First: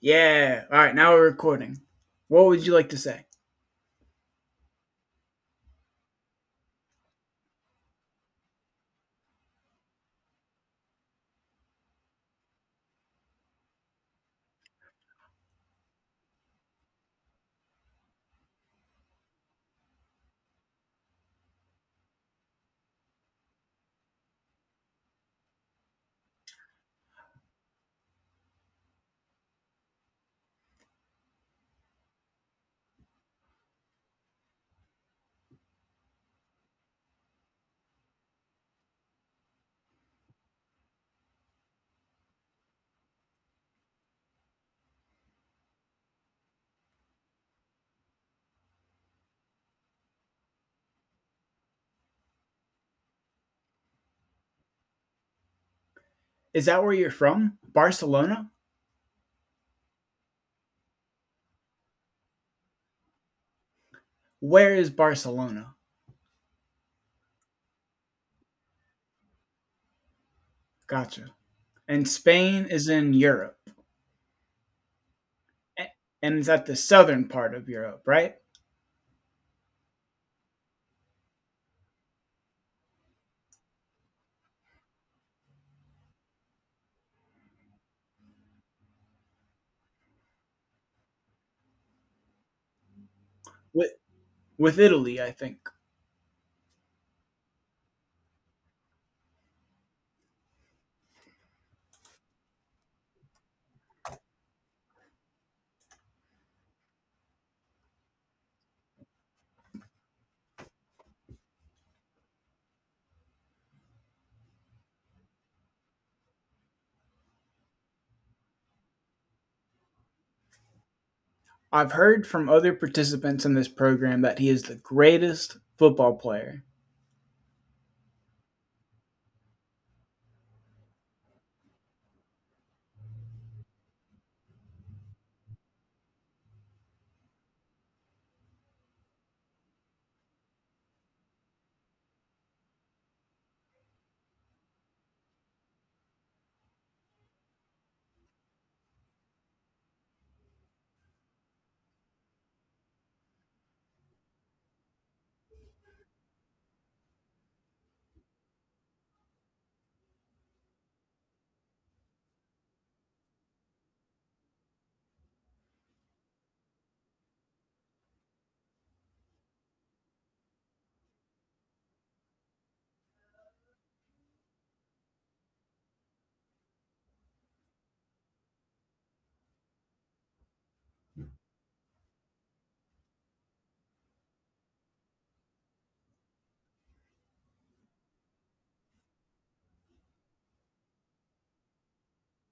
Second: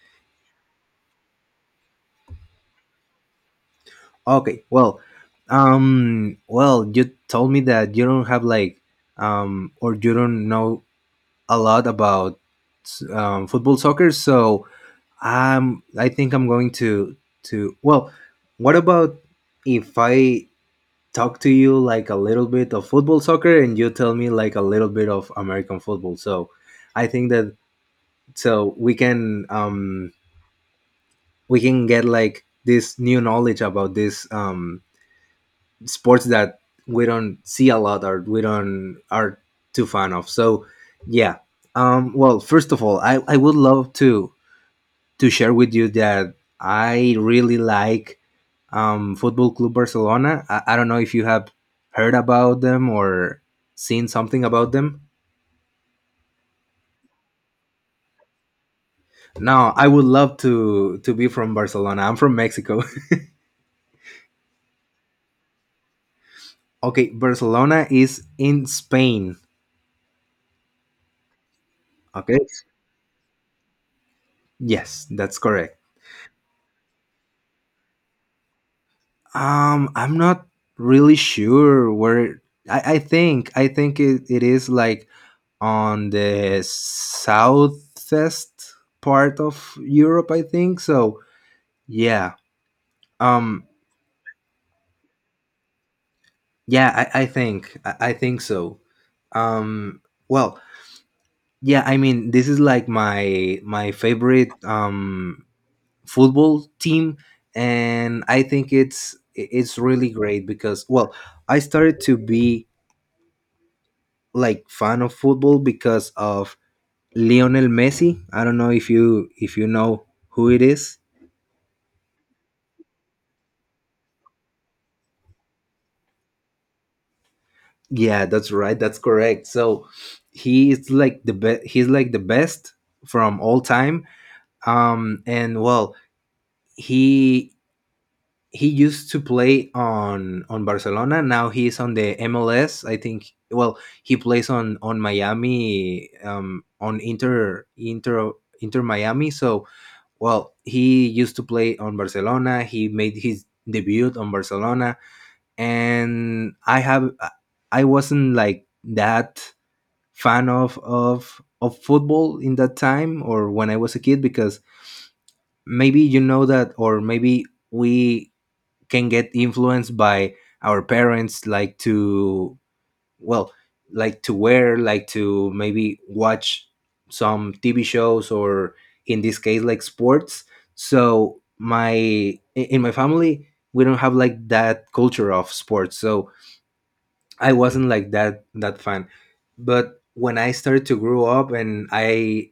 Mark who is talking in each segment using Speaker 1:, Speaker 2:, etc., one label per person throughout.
Speaker 1: Yeah. All right. Now we're recording. What would you like to say?
Speaker 2: Okay, well, well, you told me that you don't have like, or you don't know a lot about football soccer. So I think I'm going to, what about if I talk to you like a little bit of football soccer and you tell me like a little bit of American football? So I think that so we can get like this new knowledge about this sports that we don't see a lot or we don't are too fan of. So yeah. First of all, I would love to share with you that I really like Football Club Barcelona. I don't know if you have heard about them or seen something about them.
Speaker 1: Is that where you're from? Barcelona?
Speaker 2: No, I would love to be from Barcelona. I'm from Mexico.
Speaker 1: Where is Barcelona?
Speaker 2: Okay, Barcelona is in Spain.
Speaker 1: Gotcha. And
Speaker 2: Okay.
Speaker 1: Spain is in Europe.
Speaker 2: Yes, that's correct.
Speaker 1: A- And it's at the southern part of Europe, right?
Speaker 2: I'm not really sure where. I think it is like on the southwest part of Europe. I think so. Yeah. Um.
Speaker 1: With, with Italy, I think.
Speaker 2: Yeah. I think so. Um. Well. Yeah. I mean, this is like my favorite football team, and I think it's really great because well, I started to be like fan of football because of Lionel Messi. I don't know if you know who it is.
Speaker 1: I've heard from other participants in this program that he is the greatest football player.
Speaker 2: Yeah, that's right. That's correct. So he is like the best. He's like the best from all time. Um, and well, he used to play on Barcelona. Now he's on the MLS, I think. Well, he plays on Miami, on Inter Inter Miami. So well, he used to play on Barcelona. He made his debut on Barcelona, and I wasn't like that fan of football in that time or when I was a kid because maybe you know that, or maybe we can get influenced by our parents, like to well, like to wear, like to maybe watch some tv shows or in this case like sports. So my in my family we don't have like that culture of sports, so I wasn't like that fan. But when I started to grow up and i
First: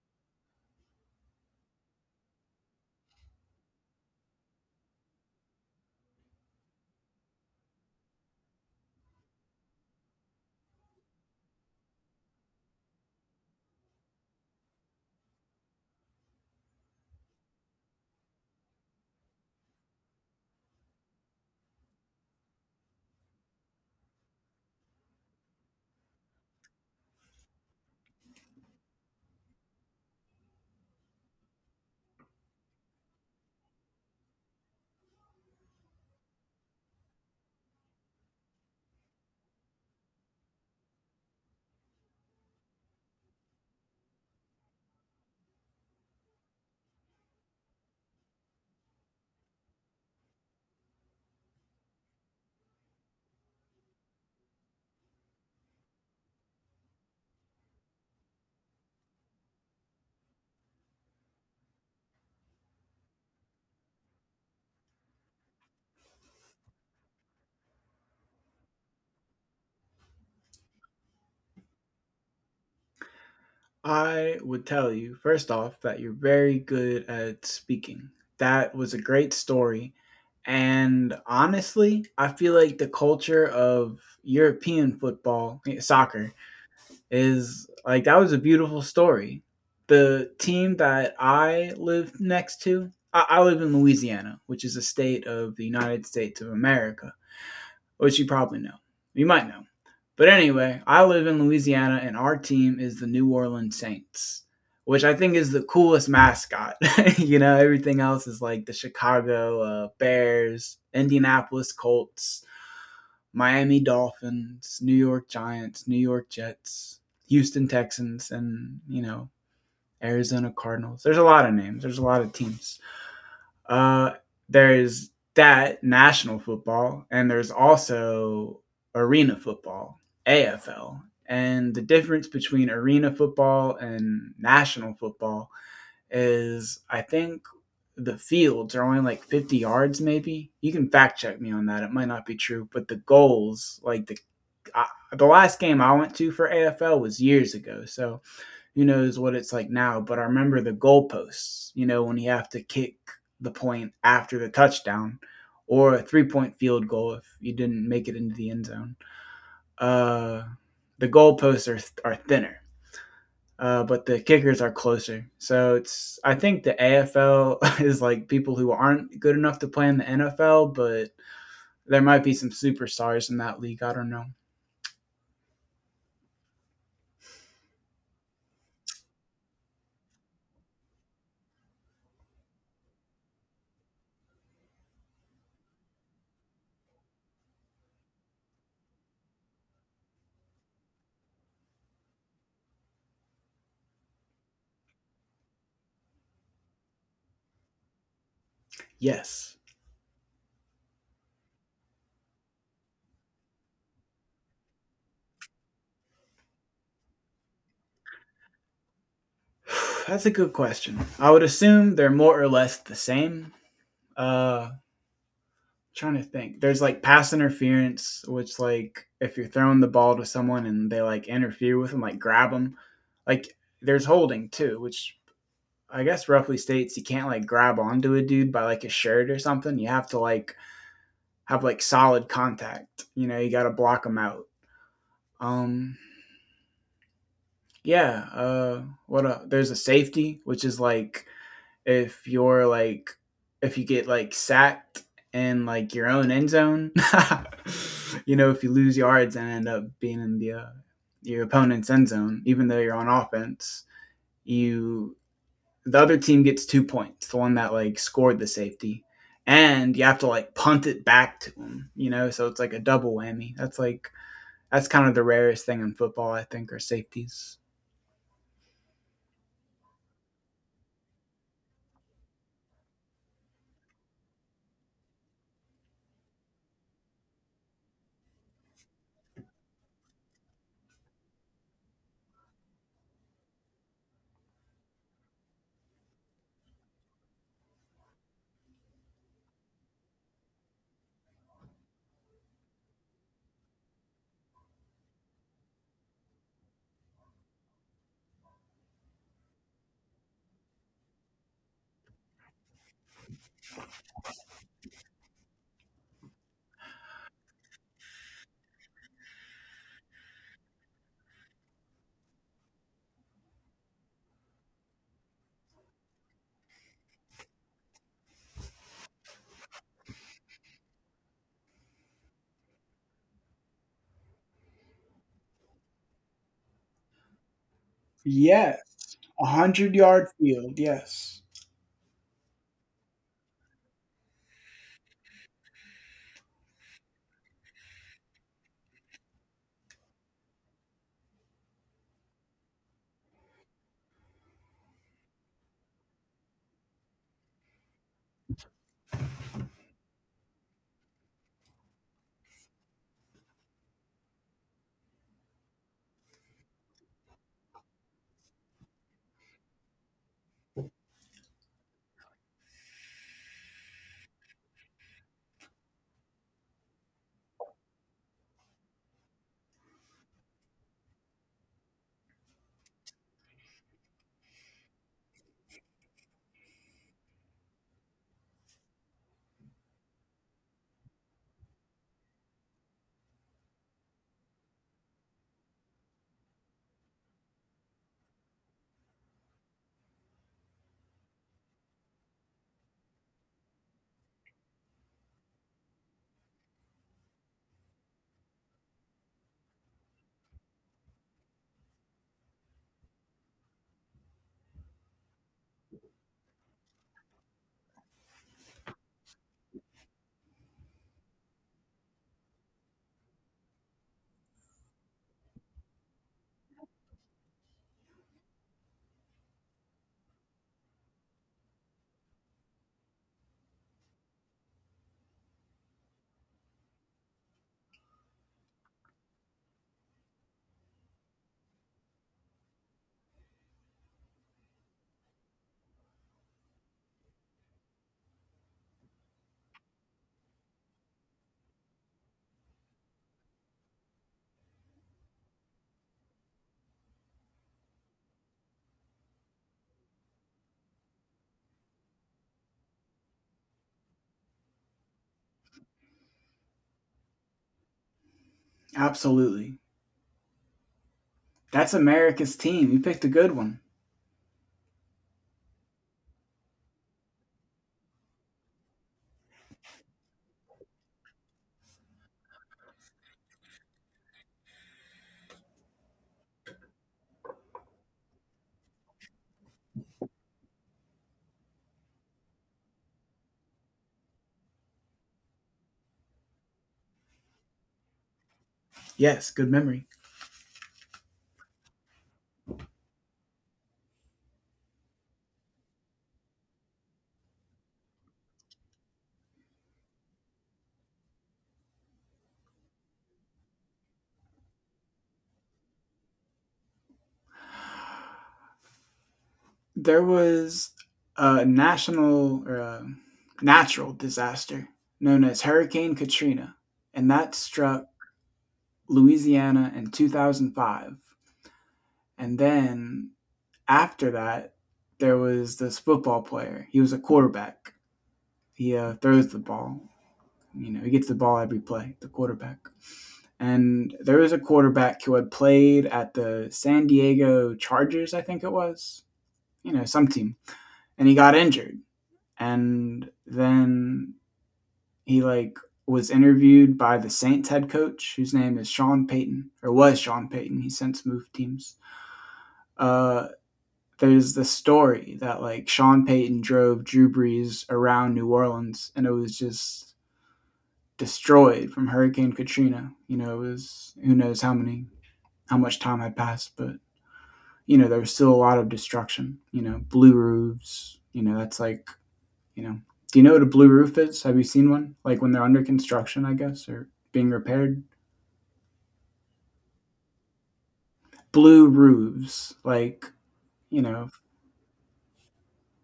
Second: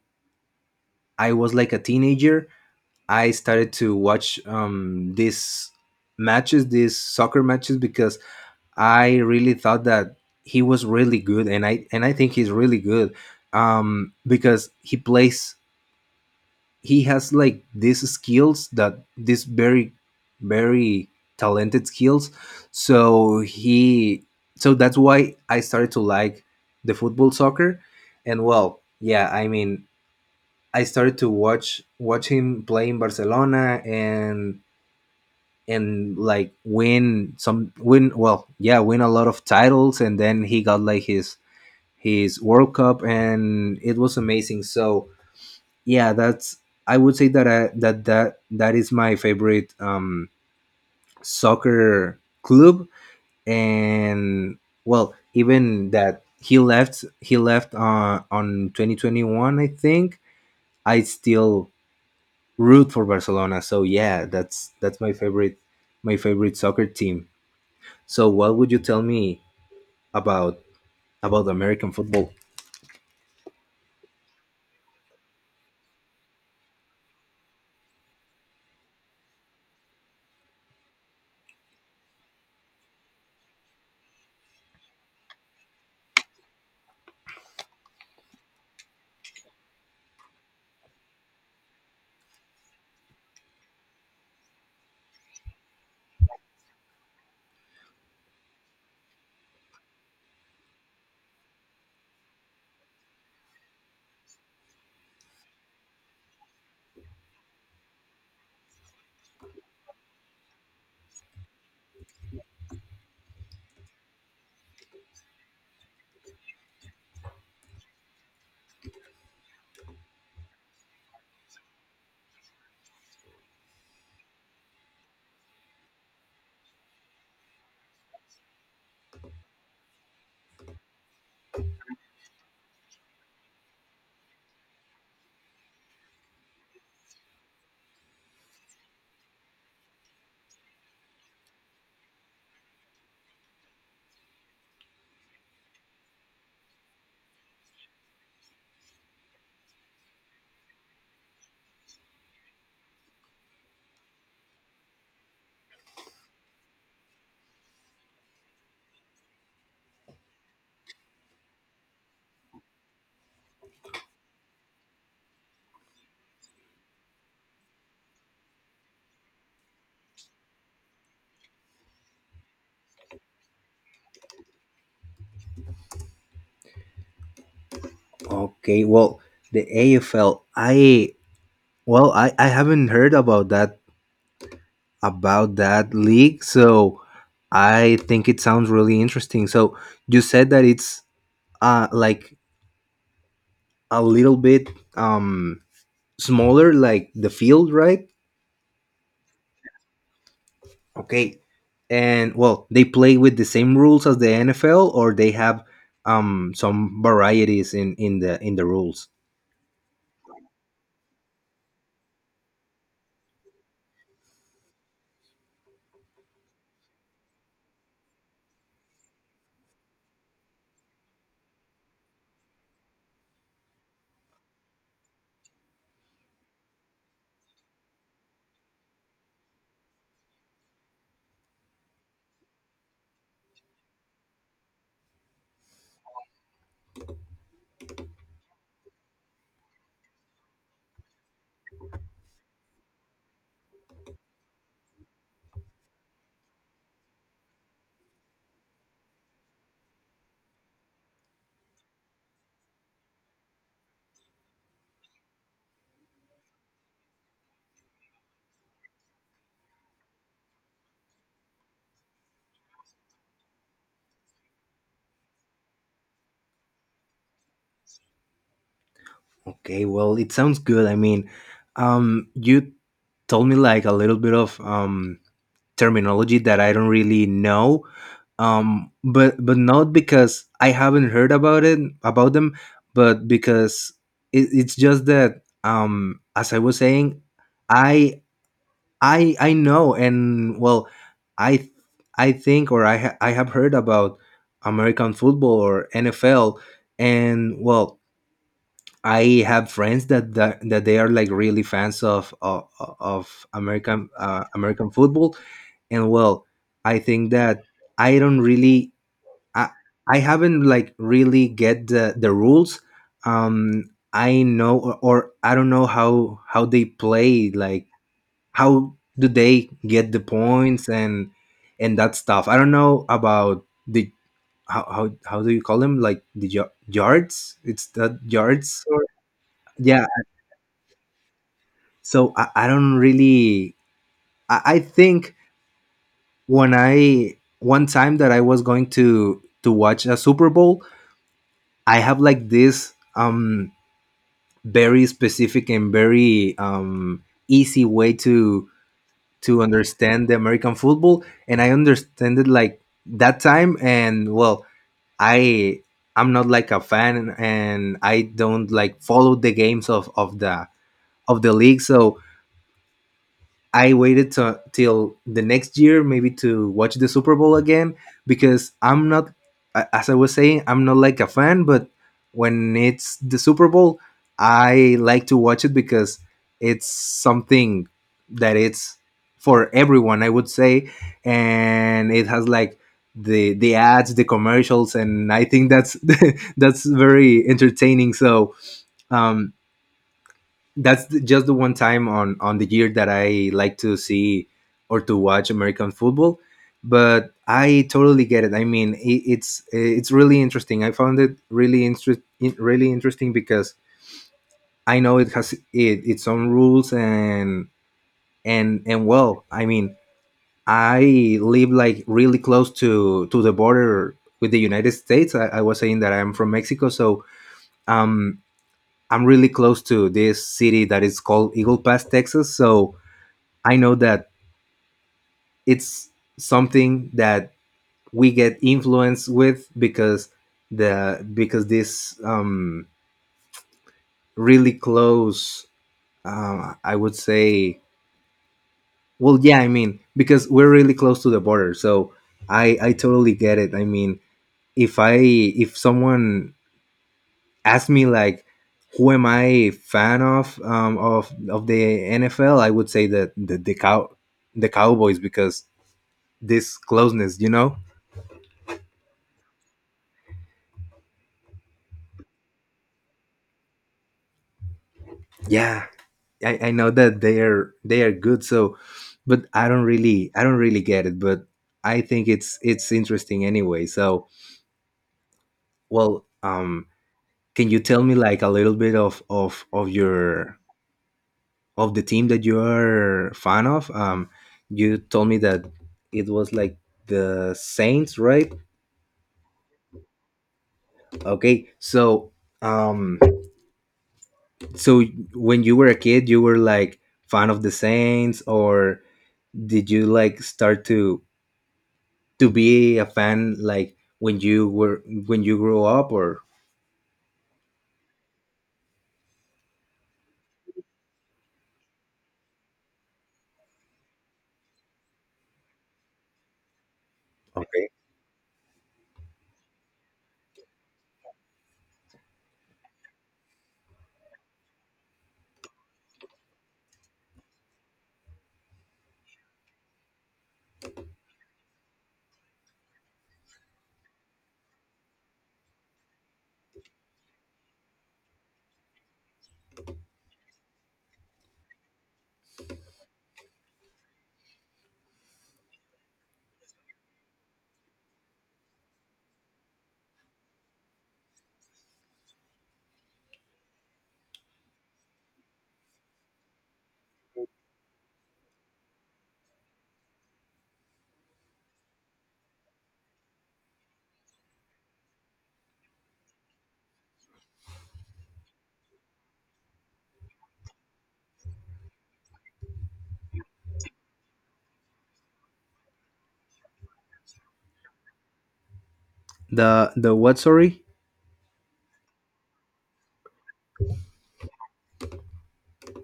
Speaker 2: i was like a teenager, I started to watch these matches, these soccer matches, because I really thought that he was really good, and I think he's really good, because he plays. He has like these skills, that these very, very talented skills. So he so that's why I started to like the football soccer, and well, yeah, I mean, I started to watch him play in Barcelona and like win some, win, well yeah, win a lot of titles, and then he got like his world cup and it was amazing. So yeah, that's, I would say that I, that that that is my favorite soccer club. And well, even that he left on 2021 I think, I still root for Barcelona. So yeah, that's my favorite, my favorite soccer team. So what would you tell me about American football?
Speaker 1: I would tell you, first off, that you're very good at speaking. That was a great story. And honestly, I feel like the culture of European football, soccer, is like that was a beautiful story. The team that I live next to, I live in Louisiana, which is a state of the United States of America, which you probably know. You might know. But anyway, I live in Louisiana and our team is the New Orleans Saints, which I think is the coolest mascot. You know, everything else is like the Chicago Bears, Indianapolis Colts, Miami Dolphins, New York Giants, New York Jets, Houston Texans, and, you know, Arizona Cardinals. There's a lot of names, there's a lot of teams. Uh, there's that national football, and there's also arena football, AFL. And the difference between arena football and national football is I think the fields are only like 50 yards, maybe. You can fact check me on that. It might not be true, but the goals, like I, the last game I went to for AFL was years ago. So who knows what it's like now, but I remember the goalposts, you know, when you have to kick the point after the touchdown or a 3-point field goal if you didn't make it into the end zone. Uh, the goalposts are thinner. But the kickers are closer. So it's I think the AFL is like people who aren't good enough to play in the NFL, but there might be some superstars in that league. I don't know.
Speaker 2: Okay, well, the AFL. I well, I haven't heard about that league, so I think it sounds really interesting. So you said that it's like a little bit um smaller, like the field, right?
Speaker 1: Yes.
Speaker 2: Okay. And well, they play with the same rules as the NFL, or they have some varieties in the rules.
Speaker 1: That's a good question. I would assume they're more or less the same. Uh trying to think. There's like pass interference, which like if you're throwing the ball to someone and they like interfere with them, like grab them. Like there's holding too, which I guess roughly states you can't like grab onto a dude by like a shirt or something. You have to like have like solid contact. You know, you got to block them out. Um, yeah. What? There's a safety, which is like if you're like if you get like sacked in like your own end zone. You know, if you lose yards and end up being in the your opponent's end zone, even though you're on offense, you the other team gets 2 points, the one that like scored the safety, and you have to like punt it back to them. You know, so it's like a double whammy. That's kind of the rarest thing in football, I think, are safeties.
Speaker 2: Okay, well, it sounds good. I mean, you told me like a little bit of terminology that I don't really know, but not because I haven't heard about it, about them, but because it's just that as I was saying, I I know, and well, I I think or I have heard about American football or NFL, and well, I have friends that they are like really fans of American American football, and well, I think that I don't really I haven't like really get the rules. I know, or I don't know how they play, like how do they get the points and that stuff. I don't know about the how do you call them, like the yards? It's the yards or
Speaker 1: Yes. A hundred
Speaker 2: yeah.
Speaker 1: yard field, yes.
Speaker 2: So I don't really I think when I one time that I was going to watch a Super Bowl, I have like this very specific and very easy way to understand the American football, and I understand it like that time, and well, I I'm not like a fan and I don't like follow the games of the of the league. So I waited to, till the next year, maybe, to watch the Super Bowl again, because I'm not a-, as I was saying, I'm not like a fan, but when it's the Super Bowl I like to watch it, because it's something that it's for everyone I would say, and it has like the ads, the commercials, and I think that's that's very entertaining. So um that's the, just the one time on the year that I like to see or to watch American football. But I totally get it. I mean, it's really interesting. I found it really interest really interesting because I know it has its own rules and and well, I mean, I live like really close to the border with the United States. I was saying that I'm from Mexico, so um, I'm really close to this city that is called Eagle Pass, Texas. So I know that it's something that we get influenced with because the because this really close, I would say, well yeah, I mean, because we're really close to the border. So I totally get it. I mean, if I if someone asked me like, who am I a fan of, of the NFL, I would say that the Cowboys, because this closeness, you know.
Speaker 1: Absolutely. That's America's team. You picked a good one.
Speaker 2: Yeah, I know that they are good, so but I don't really, I don't really get it, but I think it's interesting anyway. So well, can you tell me like a little bit of your, of the team that you're fan of, you told me that it was like the Saints, right?
Speaker 1: Yes, good memory.
Speaker 2: Okay. So um so when you were a kid, you were like fan of the Saints, or did you like start to be a fan like when you were, when you grew up, or,
Speaker 1: There was a national or a natural disaster known as Hurricane Katrina, and that
Speaker 2: okay,
Speaker 1: struck Louisiana in 2005. And then after that, there was this football player. He was a quarterback. He throws the ball. You know, he gets the ball every play, the quarterback. And there was a quarterback who had played at the San Diego Chargers, I think it was, you know, some team. And he got injured. And then he like was interviewed by the Saints head coach, whose name is Sean Payton, or was Sean Payton. He since moved teams. Uh, there's the story that like Sean Payton drove Drew Brees around New Orleans, and it was just destroyed from Hurricane Katrina. You know, it was who knows how many how much time had passed, but you know, there was still a lot of destruction. You know, blue roofs, you know, that's like, you know, do you know what a blue roof is? Have you seen one? Like when they're under construction, I guess, or being repaired?
Speaker 2: the what, sorry?
Speaker 1: Blue roofs, like, you know,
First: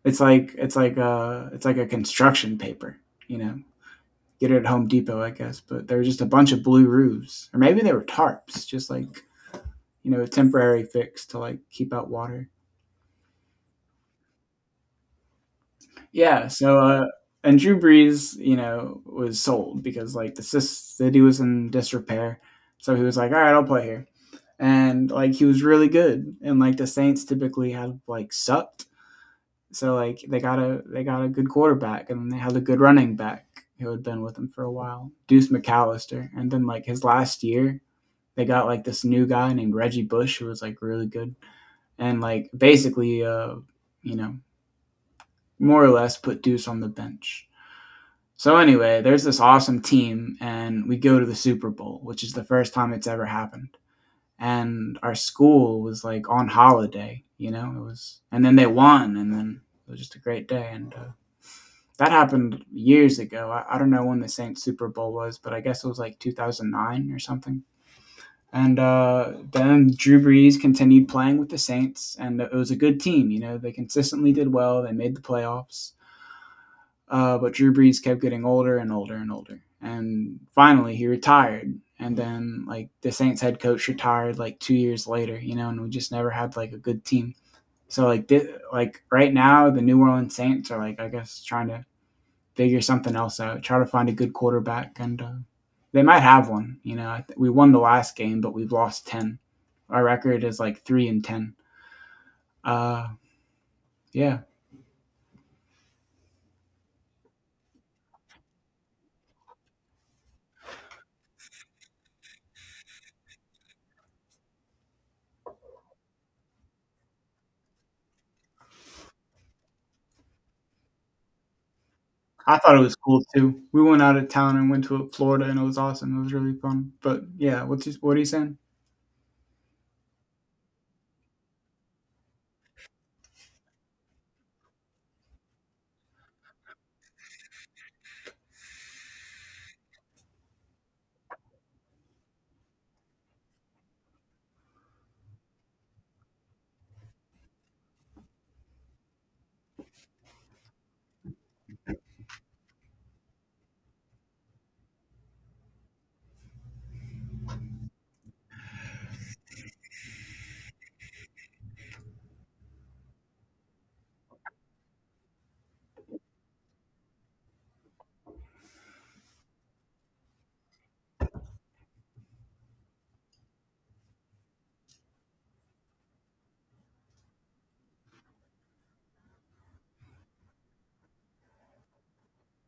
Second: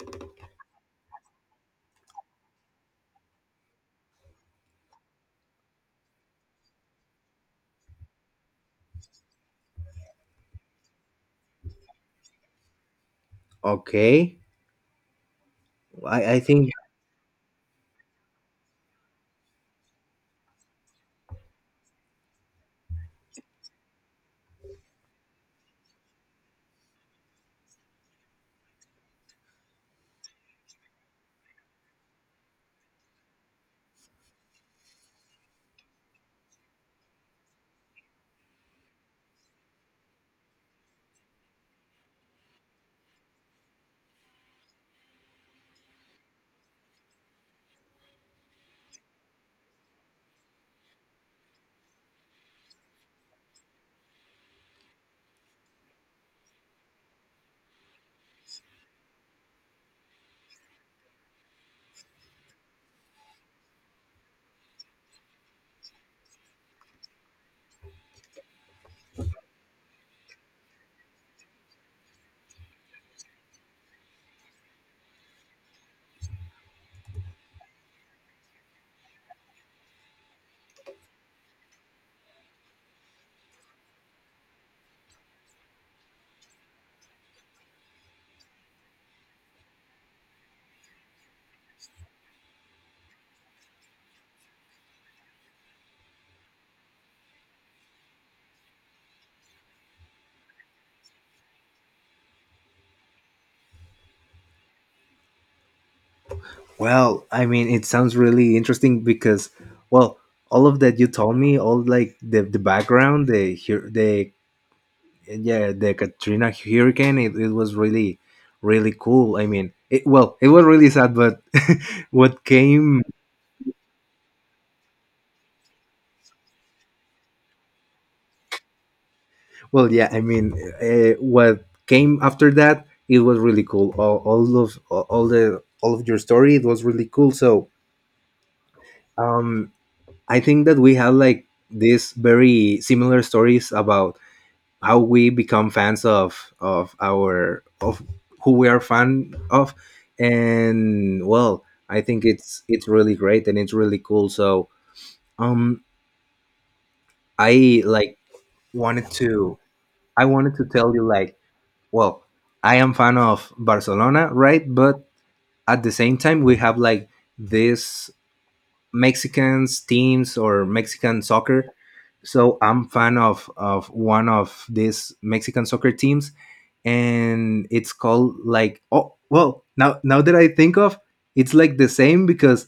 Speaker 1: it's like a construction paper, you know. Get it at Home Depot, I guess, but there were just a bunch of blue roofs, or maybe they were tarps, just like you know, a temporary fix to like keep out water.
Speaker 2: Okay, I
Speaker 1: Yeah.
Speaker 2: think
Speaker 1: So, and Drew Brees, you know, was sold because like the city was in disrepair. So he was like, all right, I'll play here. And like he was really good. And like the Saints typically have like sucked. So like they got a good quarterback and they had a good running back who had been with them for a while, Deuce McAllister. And then like his last year, they got like this new guy named Reggie Bush who was like really good. And like basically you know, more or less put Deuce on the bench. So anyway, there's this awesome team, and we go to the Super Bowl, which is the first time it's ever happened. And our school was like on holiday, you know. It was, and then they won, and then it was just a great day. And that happened years ago. I don't know when the Saints Super Bowl was, but I guess it was like 2009 or something. And then Drew Brees continued playing with the Saints, and it was a good team. You know, they consistently did well. They made the playoffs. But Drew Brees kept getting older and older and older. And finally, he retired. And then, like, the Saints head coach retired like 2 years later, you know, and we just never had like a good team. So, like right now, the New Orleans Saints are like, I guess, trying to figure something else out, try to find a good quarterback. And they might have one. You know, we won the last game, but we've lost 10. Our record is like 3-10. Uh, yeah.
Speaker 2: well, I mean, it sounds really interesting because well, all of that you told me, all like the background the here the yeah, the Katrina hurricane, it was really cool. I mean, it, well, it was really sad, but what
Speaker 1: I thought it was
Speaker 2: came.
Speaker 1: cool too. We went out of town and went to Florida, and it was awesome. It was really fun. But yeah, what are you saying?
Speaker 2: Well, yeah, I mean, what came after that, it was really cool. All of your story, it was really cool. So, um, I think that we have like these very similar stories about how we become fans of who we are fan of, and well, I think it's really great and it's really cool. So, um, I like wanted to tell you like, well, I am fan of Barcelona, right? But at the same time, we have like this Mexicans teams or Mexican soccer. So I'm fan of one of these Mexican soccer teams, and it's called like, oh well, now that I think of, it's like the same because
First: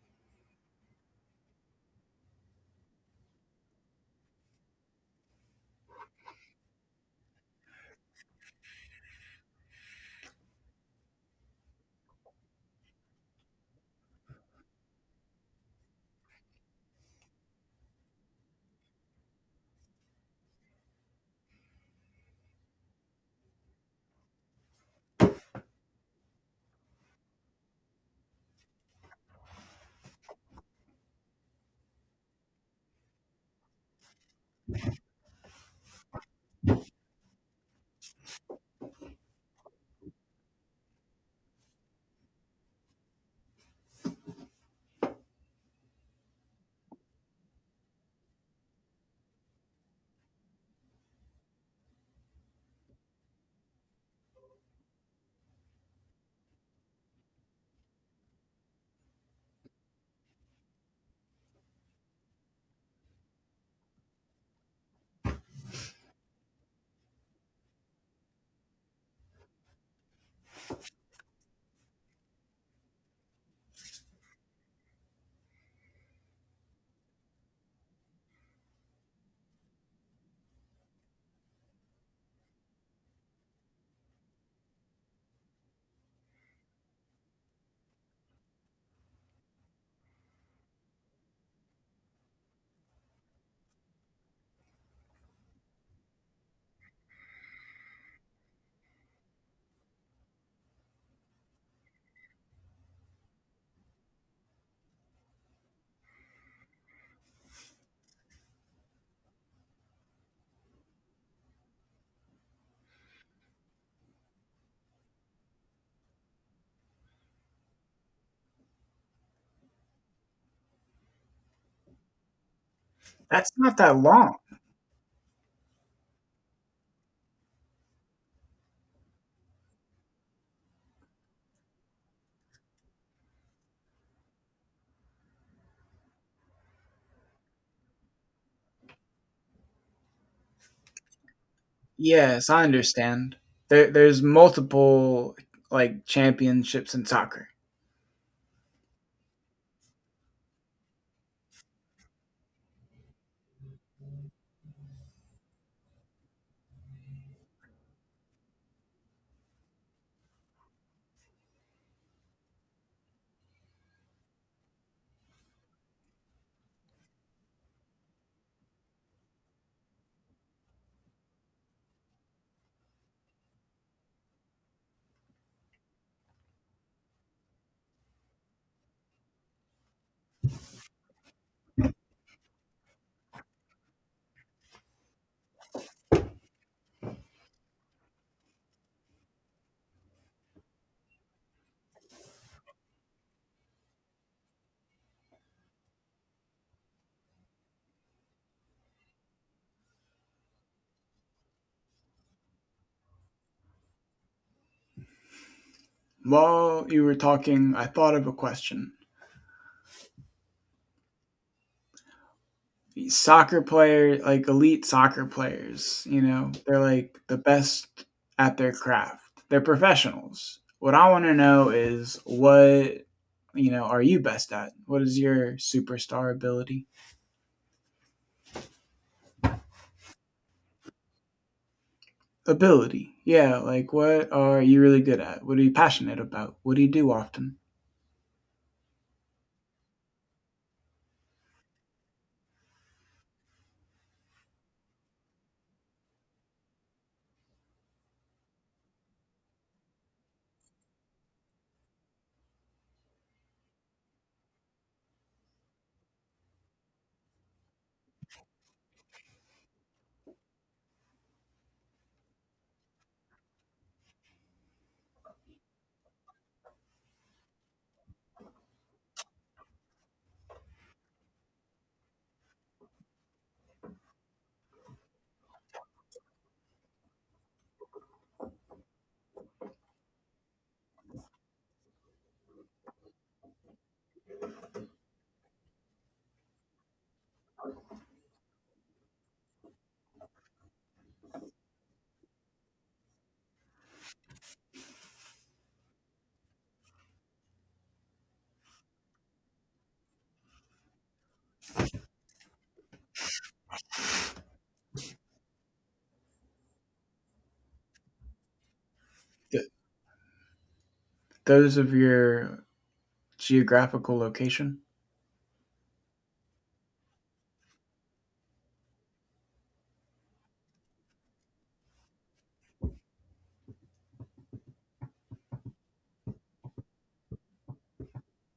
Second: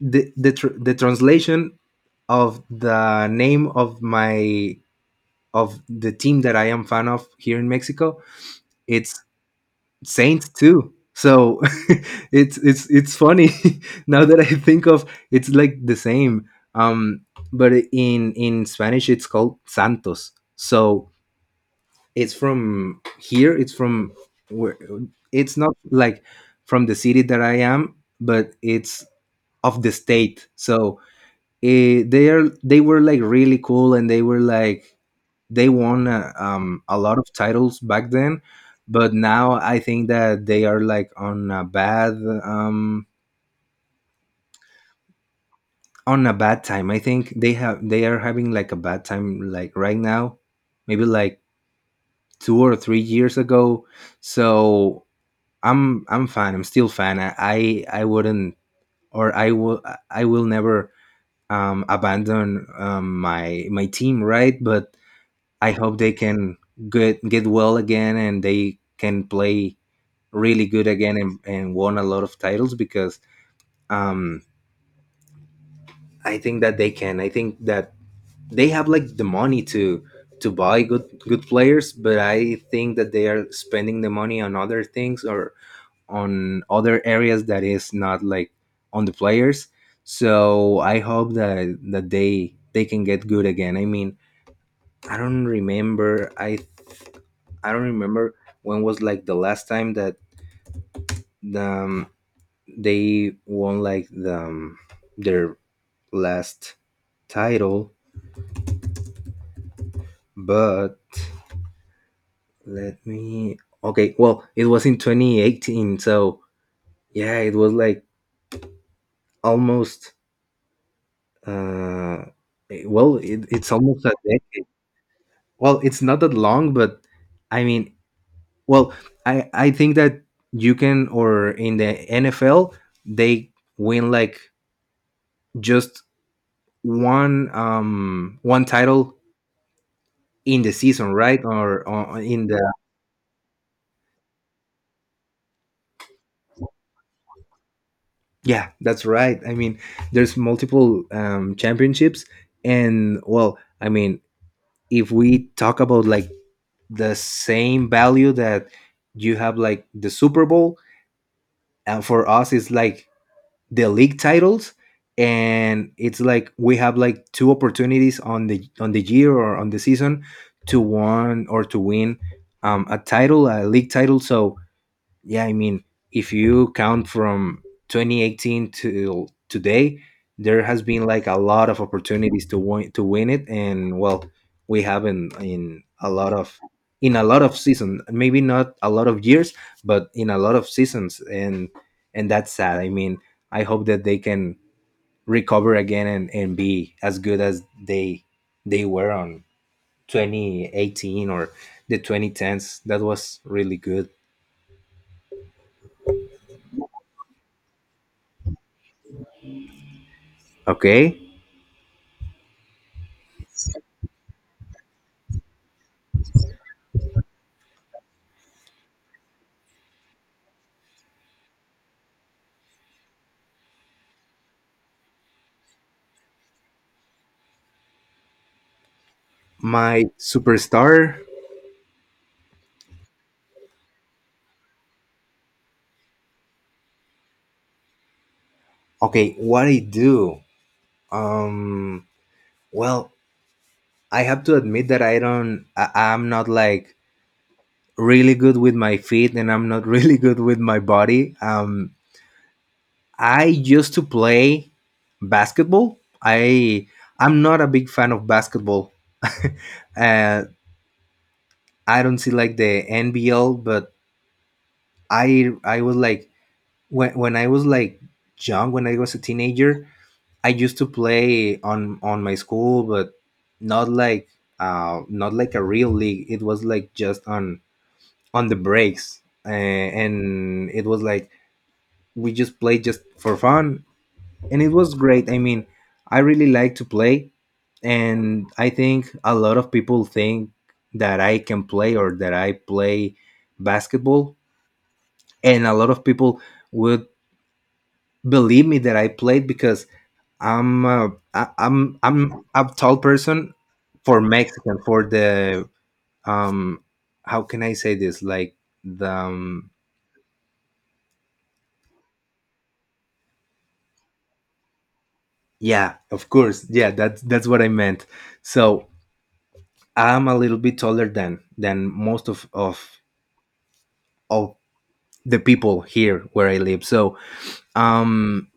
Speaker 2: the translation of the name of my, of the team that I am fan of here in Mexico, it's Saints too. So it's funny, now that I think of, it's like the same. Um, but in Spanish it's called Santos. So it's from here. It's from where, it's not like from the city that I am, but it's of the state. So they are, they were like really cool and they were like they won a lot of titles back then, but now I think that they are like on a bad, um on a bad time. I think they are having like a bad time like right now, maybe like 2 or 3 years ago. So I'm fan, I'm still fan, I wouldn't, or I will never abandon, my team, right? But I hope they can get well again, and they can play really good again, and won a lot of titles because um, I think that they can. I think that they have like the money to buy good players, but I think that they are spending the money on other things or on other areas that is not like on the players. So I hope that they can get good again. I don't remember. I don't remember when was like the last time that the they won like the their last title, but let me. Okay well it was in 2018. So yeah, it was like almost, uh well,
Speaker 1: That's
Speaker 2: it's
Speaker 1: not that
Speaker 2: almost a
Speaker 1: long.
Speaker 2: decade. Well, it's not that long, but i mean well I think that you can, or in the NFL they win like just one title in the season, right? Or in
Speaker 1: Yes, I
Speaker 2: the
Speaker 1: understand. There's multiple like championships in soccer.
Speaker 2: Yeah, that's right. There's multiple championships, and if we talk about like the same value that you have like the Super Bowl, and for us, it's like the league titles, and it's like we have like two opportunities on the year or on the season to won or to win, a title, a league title. So yeah, if you count from 2018 till today, there has been like a lot of opportunities to win it, and well, we haven't in a lot of season, maybe not a lot of years, but in a lot of seasons, and that's sad. I hope that they can recover again and be as good as they were on 2018 or the 2010s. That was really good.
Speaker 1: While you were talking, I thought of a question.
Speaker 2: Okay.
Speaker 1: Soccer player like elite soccer players, you know, they're like the best at their craft. They're professionals. What I want to know is what you know are you best at? What is your superstar ability?
Speaker 2: My superstar.
Speaker 1: Ability, yeah. Like, what are you really good at? What are you passionate about? What do you do often?
Speaker 2: Okay what I do, um well I have to admit that I don't I, I'm not like really good with my feet, and I'm not really good with my body. I used to play basketball. I'm not a big fan of basketball. uh I don't see like the NBL, but I was like, when I was like young, when I was a teenager, I used to play on my school, but not like, not like a real league. It was like just on the breaks, and it was like we just played just for fun, and it was great. I really like to play, and I think a lot of people think that I can play or that I play basketball, and a lot of people would believe me that I played because I'm I, I'm a tall person for Mexican, for the, um how can I say this, like the,
Speaker 1: Th- those of your geographical location.
Speaker 2: yeah, of course. Yeah that's what I meant. So I'm a little bit taller than most of of the people here where I live. So um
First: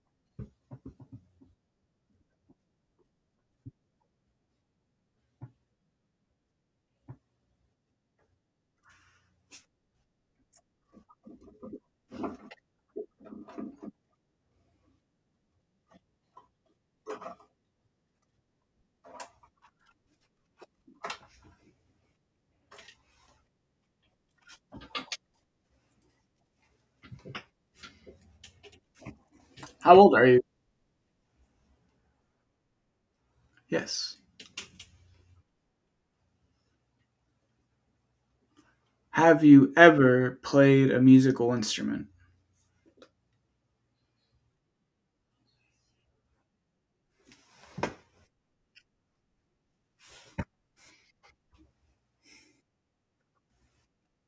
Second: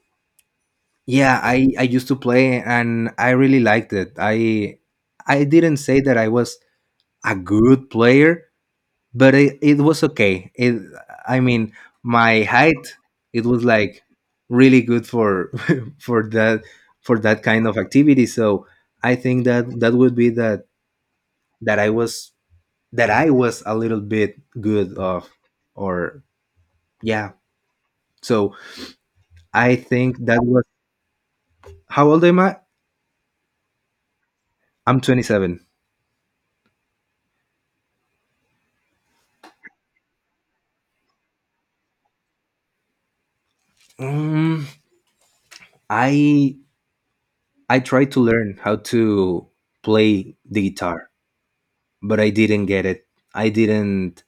Speaker 2: yeah, I used to play and I really liked it. I didn't say that I was a good player, but it was okay. it I mean My height, it was like really good for for that, for that kind of activity. So I think that would be that, that i was I was a little bit good of, or yeah. So I
Speaker 1: How old
Speaker 2: think
Speaker 1: are you?
Speaker 2: that was. How old am I?
Speaker 1: Yes.
Speaker 2: I'm 27.
Speaker 1: Have you ever played a musical instrument?
Speaker 2: um, i I tried to learn how to play the guitar, but I didn't get it. I didn't,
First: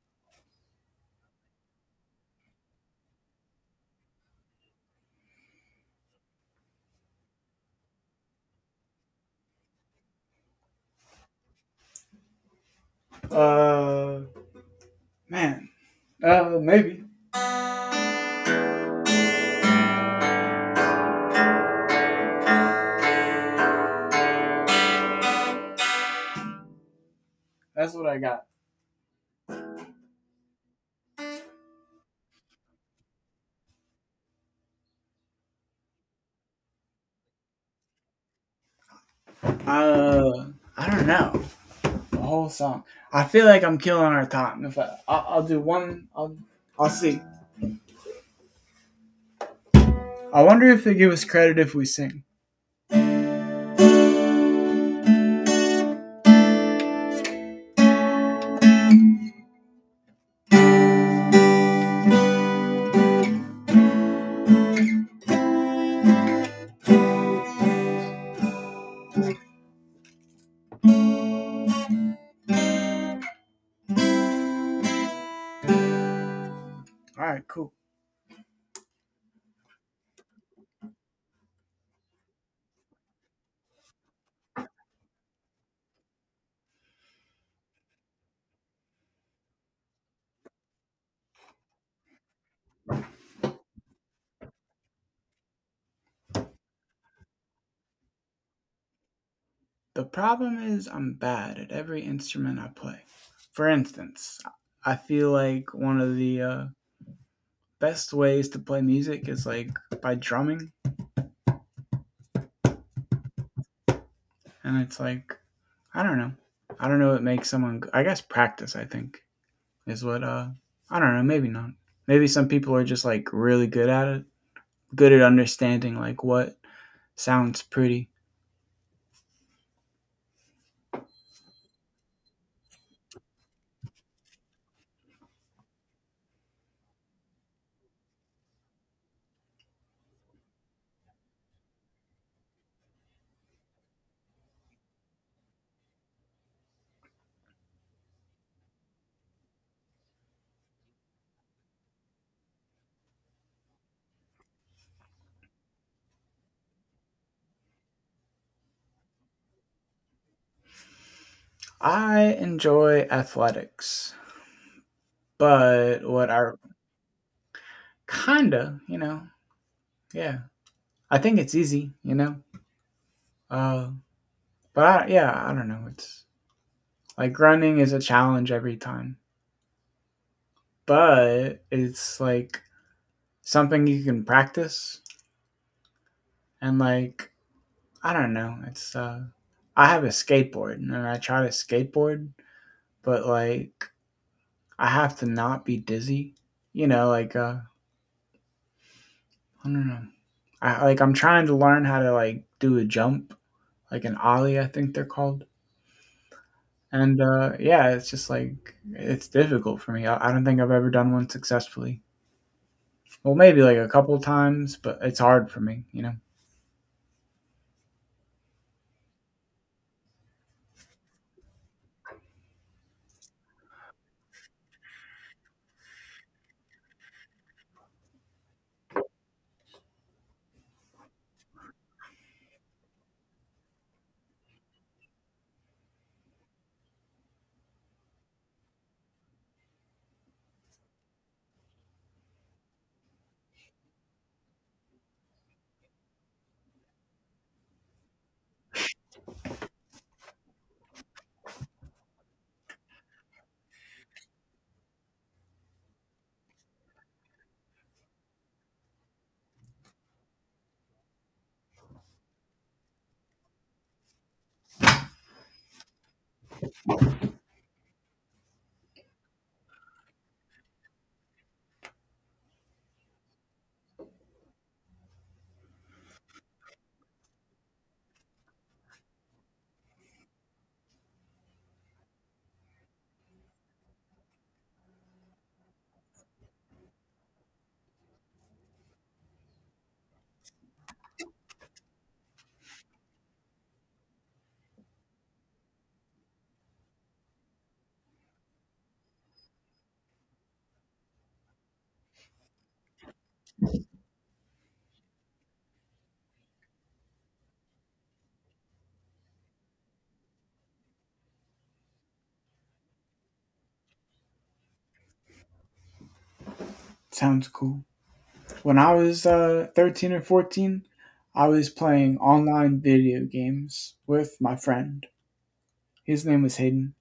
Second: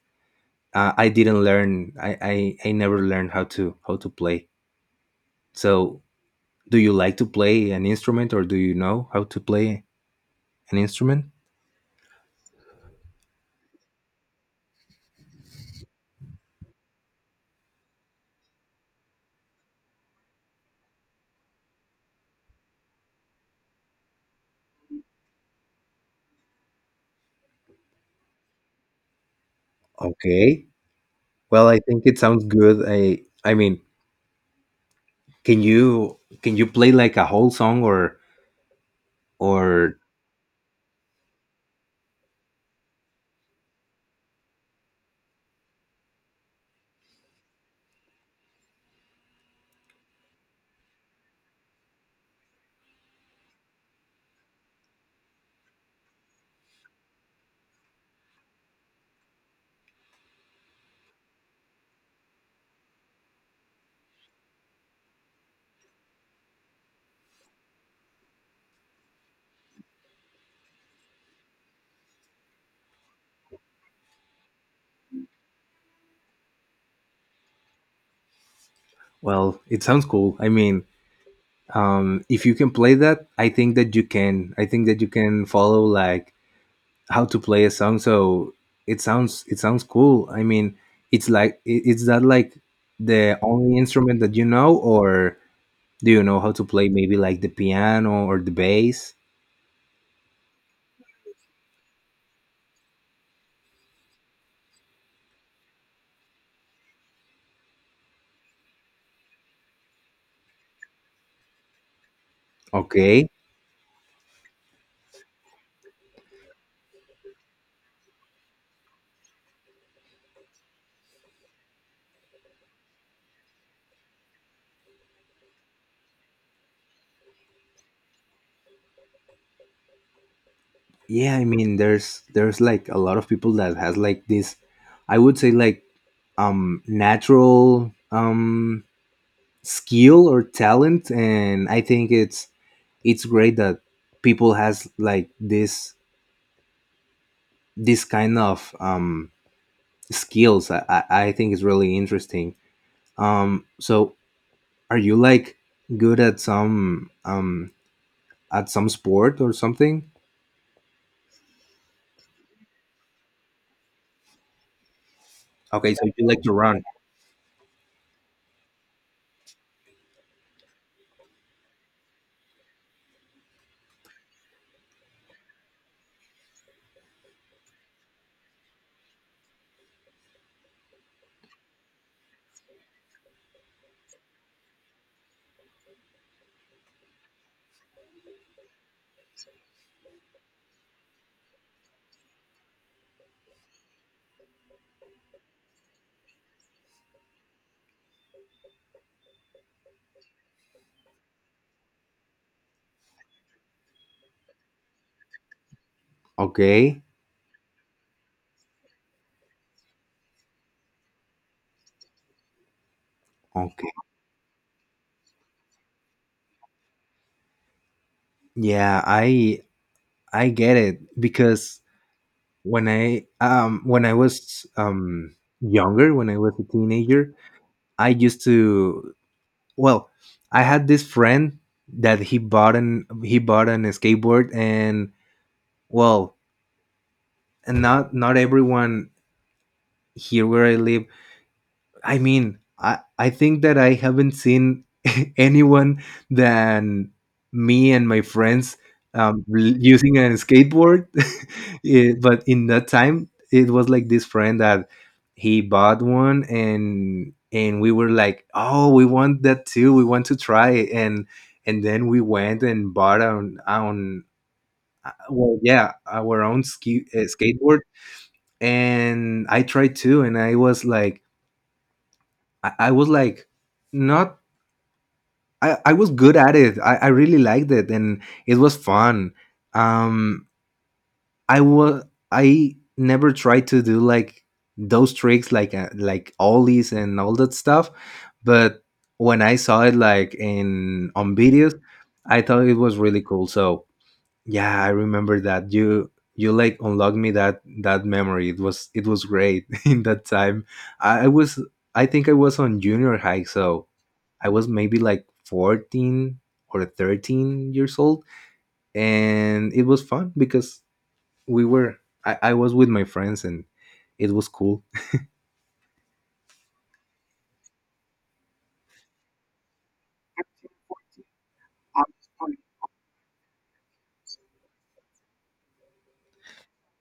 Speaker 2: I didn't learn. I never learned how to play. So do you like to play an instrument, or do you know how to play an instrument?
Speaker 1: Uh, Man, maybe that's what I got.
Speaker 2: Okay. Well, I think it sounds good. I mean, can you play like a whole song or or.
Speaker 1: Uh, I don't know the whole song. I feel like I'm killing our time. If I, I'll do one, I'll see. I wonder if they give us credit if we sing. All right, cool.
Speaker 2: Well, it sounds cool. If you can play that, I think that you can. I think that you can follow like how to play a song. So it sounds, cool. It's like, is that like the only instrument that you know, or do you know how to play, maybe like the piano or the bass?
Speaker 1: The problem is I'm bad at every instrument I play. For instance, I feel like one of the best ways to play music is like by drumming,
Speaker 2: Okay.
Speaker 1: and it's like I don't know. I don't know what makes someone. I guess practice. I think is what I don't know, maybe not. Maybe some people are just like really good at it, good at understanding like what sounds pretty.
Speaker 2: Yeah, there's like a lot of people that has like this, I would say, like, natural, skill or talent, and I think it's great that people has like this, kind of, skills. I think is really interesting. So are you like good at some, at some sport or something?
Speaker 1: I enjoy athletics,
Speaker 2: Okay,
Speaker 1: but
Speaker 2: so you
Speaker 1: what
Speaker 2: like
Speaker 1: I
Speaker 2: to run.
Speaker 1: kinda, you know, yeah. I think it's easy, you know. Uh but I, yeah, I don't know. It's like running is a challenge every time, but it's like something you can practice and like I don't know. It's I have a skateboard and I try to skateboard but like I have to not be dizzy. You know, like I don't know. I like I'm trying to learn how to like do a jump, like an ollie, I think they're called.
Speaker 2: Okay.
Speaker 1: And yeah, it's just like it's difficult for me. I don't think I've ever done one successfully. Well, maybe like a
Speaker 2: Okay,
Speaker 1: couple times, but it's hard for me. You know.
Speaker 2: yeah, I get it because when I was, younger, when I was a teenager, I used to, well, I had this friend that he bought an skateboard, and well, and not, everyone here where I live. I think that I haven't seen anyone than me and my friends, using a skateboard. Eh, but in that time, it was like this friend that he bought one, and we were like, oh, we want that too. We want to try it. And then we went and bought our own. Well, yeah, our own, ski skateboard. And I tried too, and I was like, not. I was good at it. I really liked it, and it was fun. Um, I was. I never tried to do like those tricks, like, like ollies and all that stuff. But when I saw it like in on videos, I thought it was really cool. So yeah, I remember that. You like unlocked me that memory. It was, great in that time. I was I think I was on junior high, so I was maybe like 14 or 13 years old, and it was fun because we were, I was with my friends and it was cool.
Speaker 1: Sounds cool. When I was 13 or 14, I was playing online video games with my friend. His name was Hayden.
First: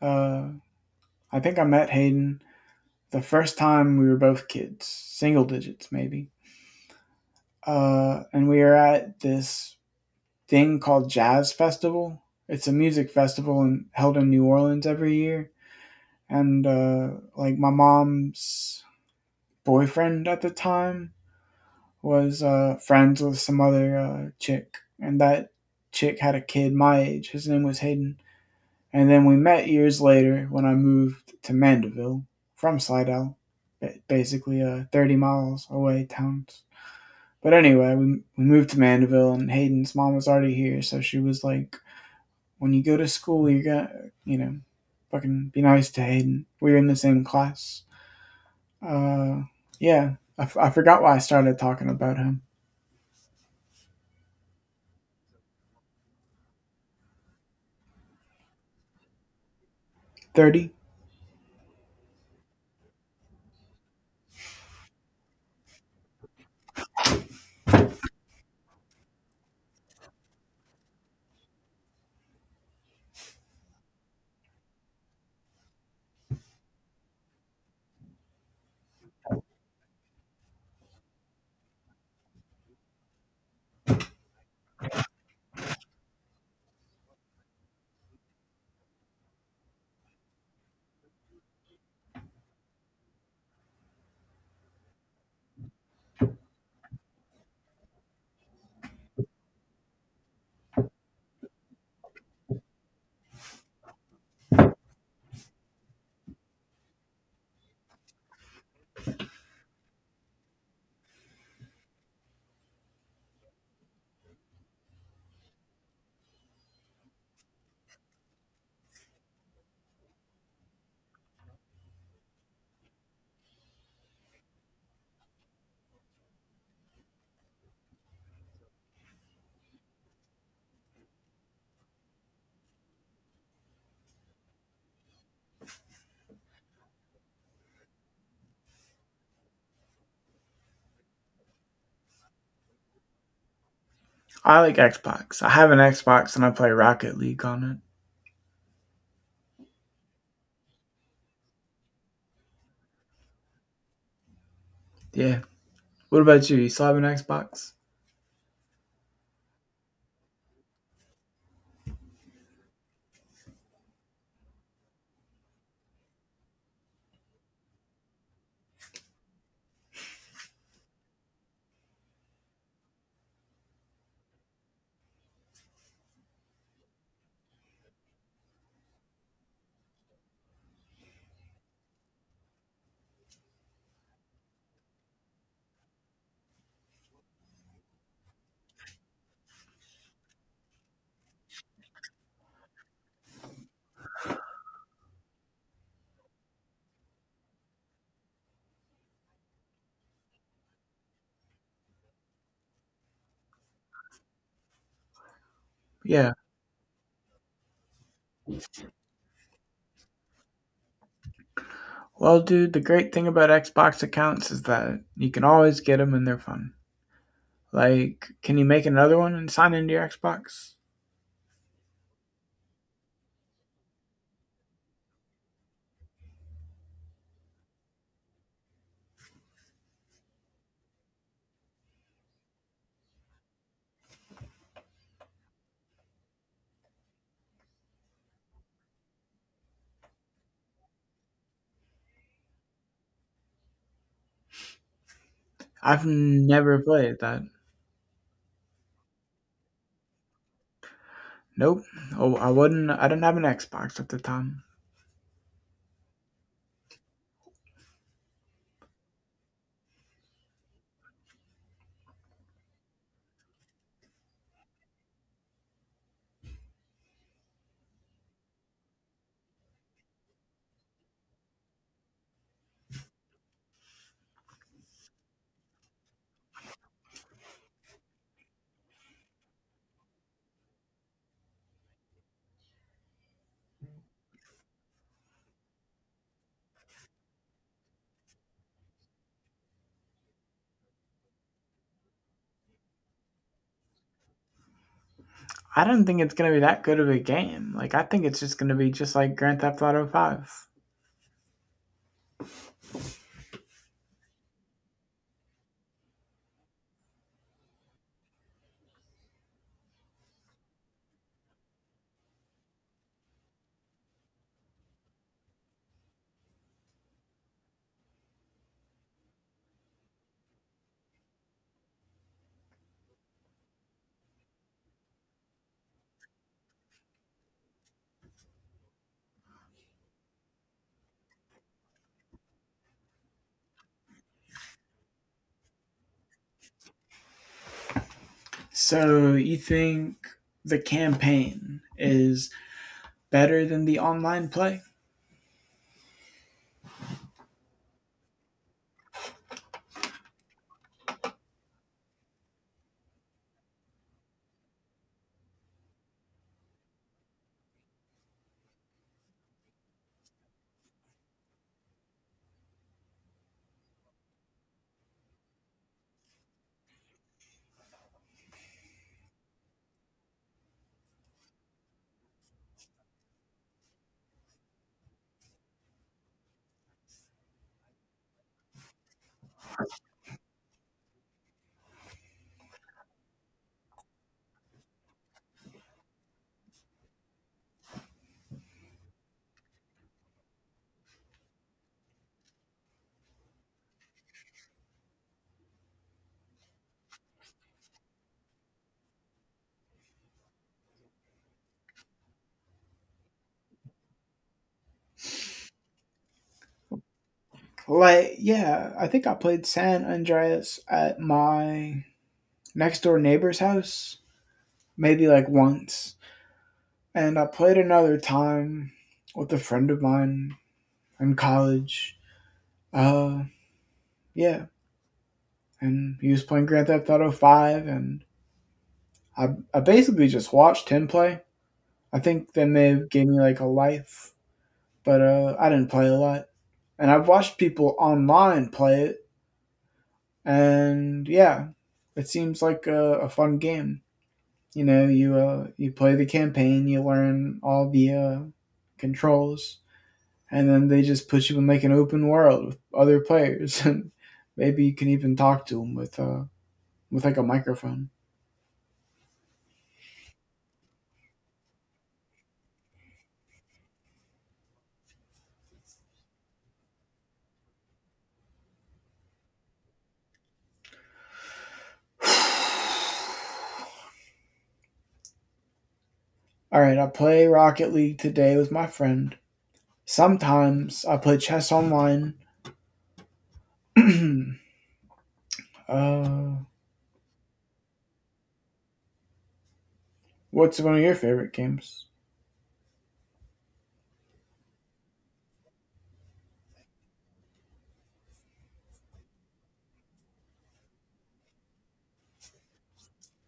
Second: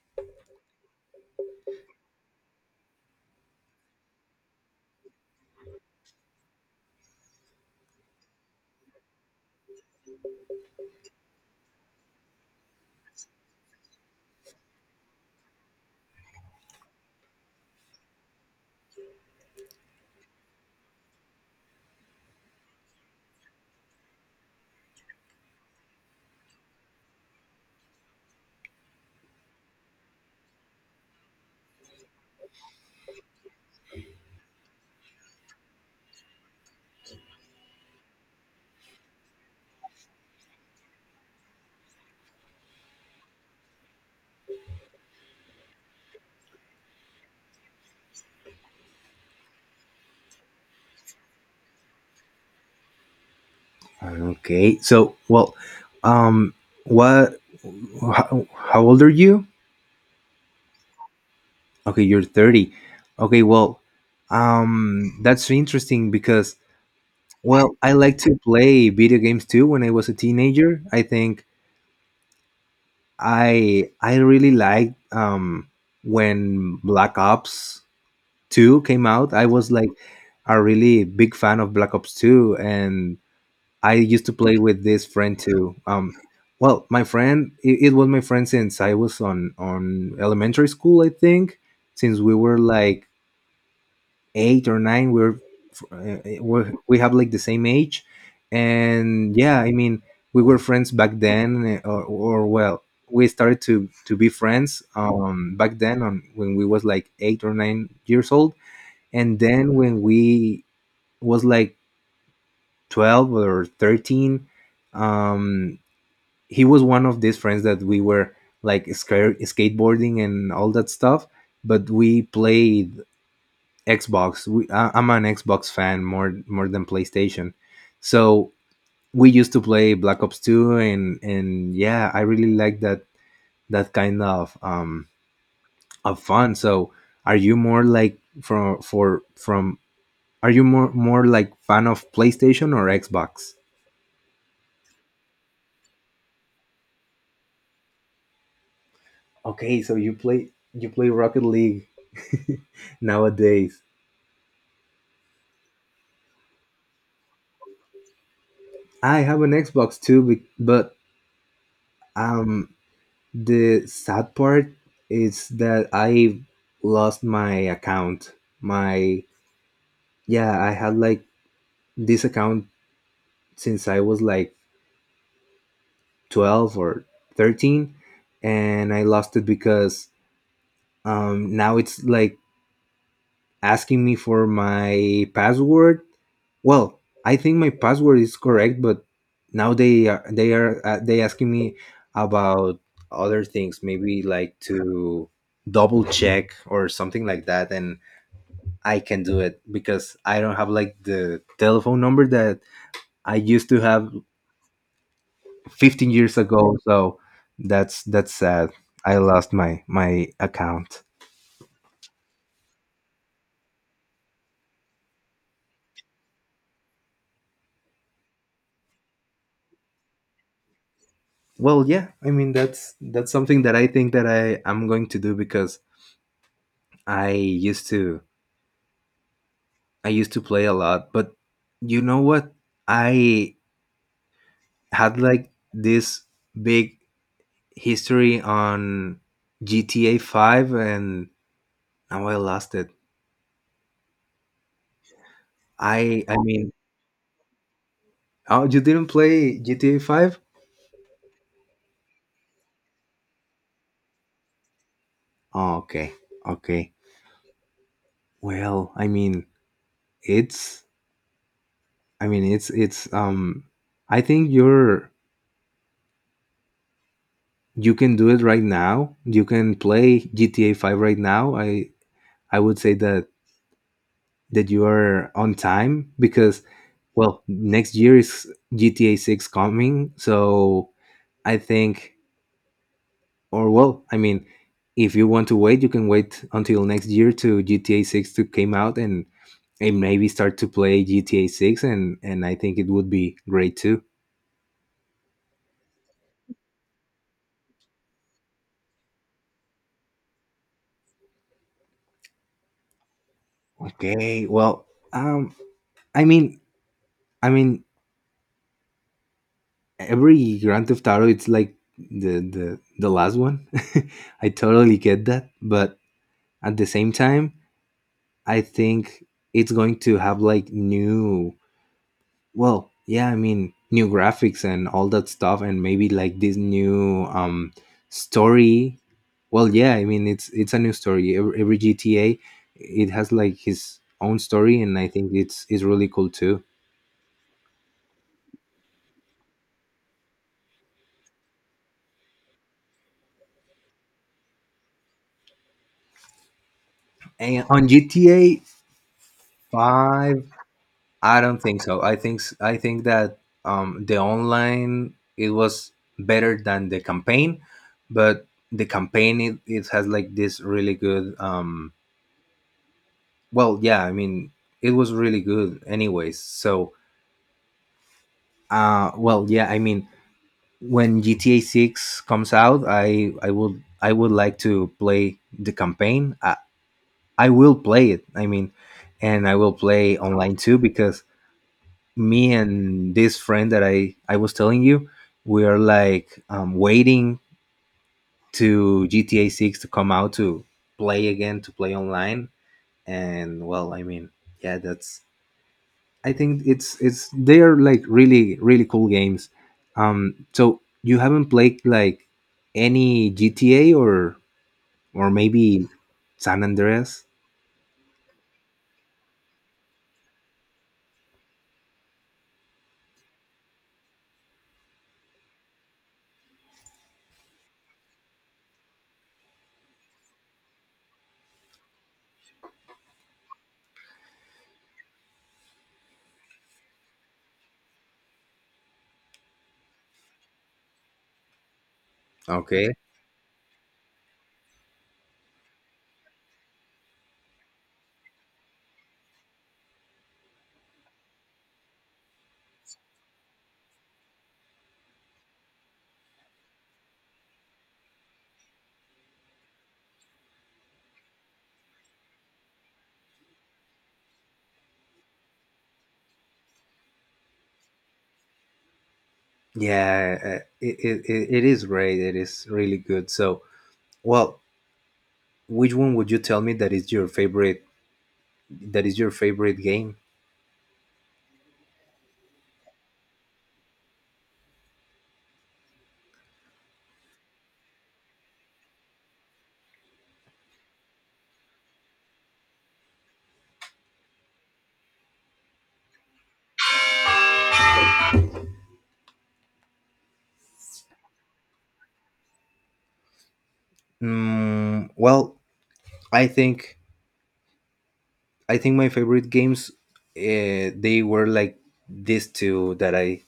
Speaker 1: Uh, I think I met Hayden the first time we were both kids, single digits maybe. And we were at this thing called Jazz Festival. It's a music festival in, held in New Orleans every year. And like my mom's boyfriend at the time was friends with some other chick, and that chick had a kid my age. His name was Hayden. And then we met years later when I moved to Mandeville from Slidell, basically 30 miles away towns. But anyway, we moved to Mandeville, and Hayden's mom was already here, so she was like, "When you go to school, you got to you know, fucking be nice to Hayden. We were in the same class." Uh, yeah, I forgot why I started talking about him.
Speaker 2: Okay. So, well, um what, how old are you?
Speaker 1: 30.
Speaker 2: Okay, you're 30. Okay, well, that's interesting because, well, I like to play video games too when I was a teenager. I think I really liked, when Black Ops 2 came out. I was like a really big fan of Black Ops 2, and I used to play with this friend too. Um, well, my friend, it was my friend since I was on elementary school, I think, since we were like eight or nine. We have like the same age, and yeah, we were friends back then, or well, we started to be friends back then on when we was like 8 or 9 years old, and then when we was like 12 or 13, um he was one of these friends that we were like, skateboarding and all that stuff, but we played Xbox. I'm an Xbox fan more than PlayStation. So we used to play Black Ops Two, and yeah, I really like that kind of, of fun. So are you more like, from for from are you more like fan of PlayStation or Xbox?
Speaker 1: I like Xbox. I have an Xbox, and I play Rocket League on it.
Speaker 2: Okay, so you play Rocket League nowadays.
Speaker 1: Yeah. What about you? You still have an Xbox?
Speaker 2: I have an Xbox too, but um the sad part is that I lost my account. My Yeah, I had like this account since I was like 12 or 13, and I lost it because, now it's like asking me for my password. Well, I think my password is correct, but now they are, they asking me about other things, maybe like to double check or something like that. And I can do it because I don't have like the telephone number that I used to have 15
Speaker 1: Yeah.
Speaker 2: years ago. So that's, sad. I lost my account.
Speaker 1: Well, dude, the great thing about Xbox accounts is that you can always get them, and they're fun. Like, can you make another one and sign into your Xbox?
Speaker 2: Well, yeah, that's something that I think that I am going to do because I used to I used to play a lot, but you know what? I had like this big history on GTA 5, and now I lost it.
Speaker 1: I've
Speaker 2: I I mean
Speaker 1: never played that.
Speaker 2: Oh, you didn't play GTA 5?
Speaker 1: Nope. Oh, I wouldn't. I didn't have an Xbox at the time.
Speaker 2: Oh, okay. Okay. Well, it's I mean, it's I think you can do it right now. You can play GTA 5 right now. I would say that you are on time because, well, next year is GTA 6 coming. So I think. Or well, if you want to wait, you can wait until next year to GTA 6 to came out, and maybe start to play GTA 6, and I think it would be great too.
Speaker 1: I don't think it's gonna be that good of a game. Like I think it's just gonna be just like Grand Theft Auto Five.
Speaker 2: Okay, well, um, I mean, I mean, every Grand Theft Auto, it's like the last one. I totally get that, but at the same time, I think it's going to have like new. Well, yeah, new graphics and all that stuff, and maybe like this new, story. Well, yeah, it's a new story. Every GTA, it has like his own story, and I think it's really cool too.
Speaker 1: So you think the campaign is better than the online play?
Speaker 2: And on GTA Five, I don't think so. I think that, the online it was better than the campaign, but the campaign, it has like this really good, well, yeah, it was really good anyways. So, well, yeah, when GTA 6 comes out, I would like to play the campaign. I will play it. And I will play online too because me and this friend that I was telling you, we are like, waiting to GTA 6 to come out to play again, to play online. And well, yeah, that's I think it's they are like really cool games. So you haven't played like any GTA, or maybe San Andreas?
Speaker 1: Like yeah, I think I played San Andreas at my next door neighbor's house maybe like once, and I played another time with a friend of mine in college. Uh, yeah. And he was playing Grand Theft Auto Five, and I, I basically just watched him play. I think that may
Speaker 2: Okay.
Speaker 1: have gave me like a life, but I didn't play a lot. And I've watched people online play it, and yeah, it seems like a fun game. You know, you play the campaign, you learn all the controls, and then they just put you in like an open world with other players, and maybe you can even talk to them with like a microphone.
Speaker 2: Yeah, it it is great. It is really good. So, well, which one would you tell me that is your favorite? That is your favorite game?
Speaker 1: All right, I play Rocket League today with my friend. Sometimes I play chess online. uh, what's one of your favorite games?
Speaker 2: Mm, well, I think I think my favorite games, they were like these two that I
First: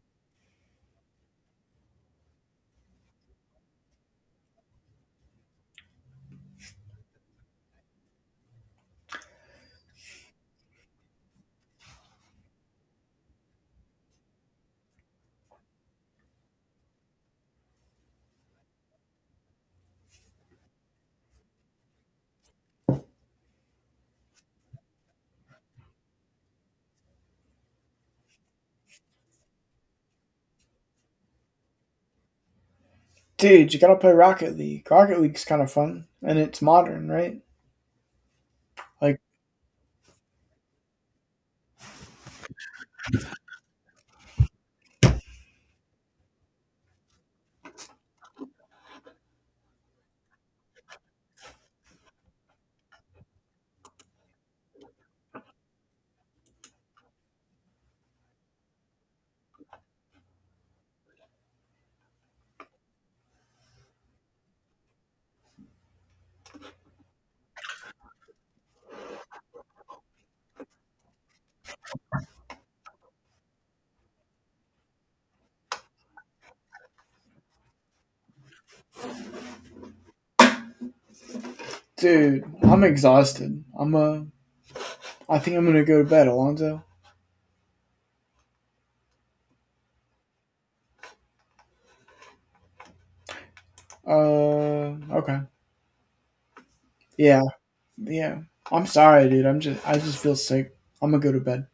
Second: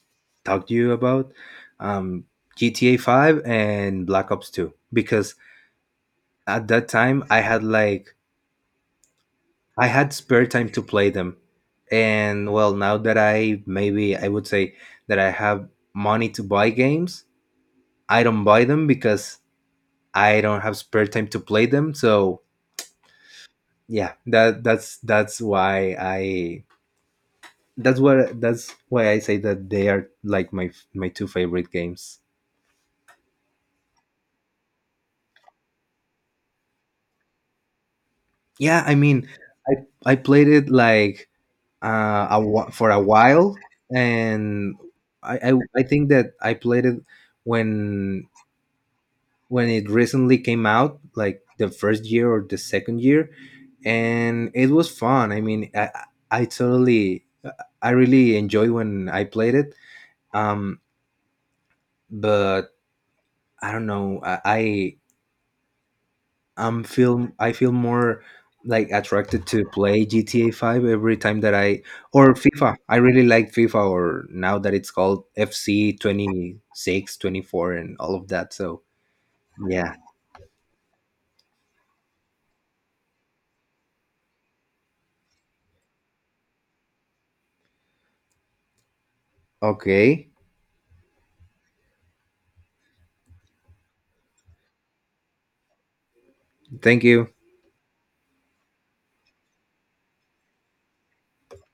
Speaker 2: talked to you about, um, GTA Five and Black Ops Two, because at that time I had spare time to play them, and well, now that I, maybe I would say that I have money to buy games, I don't buy them because I don't have spare time to play them. So yeah, that's why I that's what that's why I say that they are like my two favorite games.
Speaker 1: Dude, you gotta play Rocket League. Rocket League's kind of fun, and it's modern, right?
Speaker 2: Yeah,
Speaker 1: Like,
Speaker 2: I I played it like, for a while, and I think that I played it when it recently came out, like the first year or the second year, and it was fun. I totally I really enjoyed when I played it. Um, but I don't know. I feel more like attracted to play GTA 5 every time that I, or FIFA. I really like FIFA, or now that it's called FC 26 24 and all of that. So yeah.
Speaker 1: dude, I'm exhausted. I'm I think I'm gonna go to bed, Alonzo.
Speaker 2: Okay.
Speaker 1: Uh, okay.
Speaker 2: Thank you.
Speaker 1: Yeah, yeah. I'm sorry, dude. I just feel sick. I'm gonna go to bed.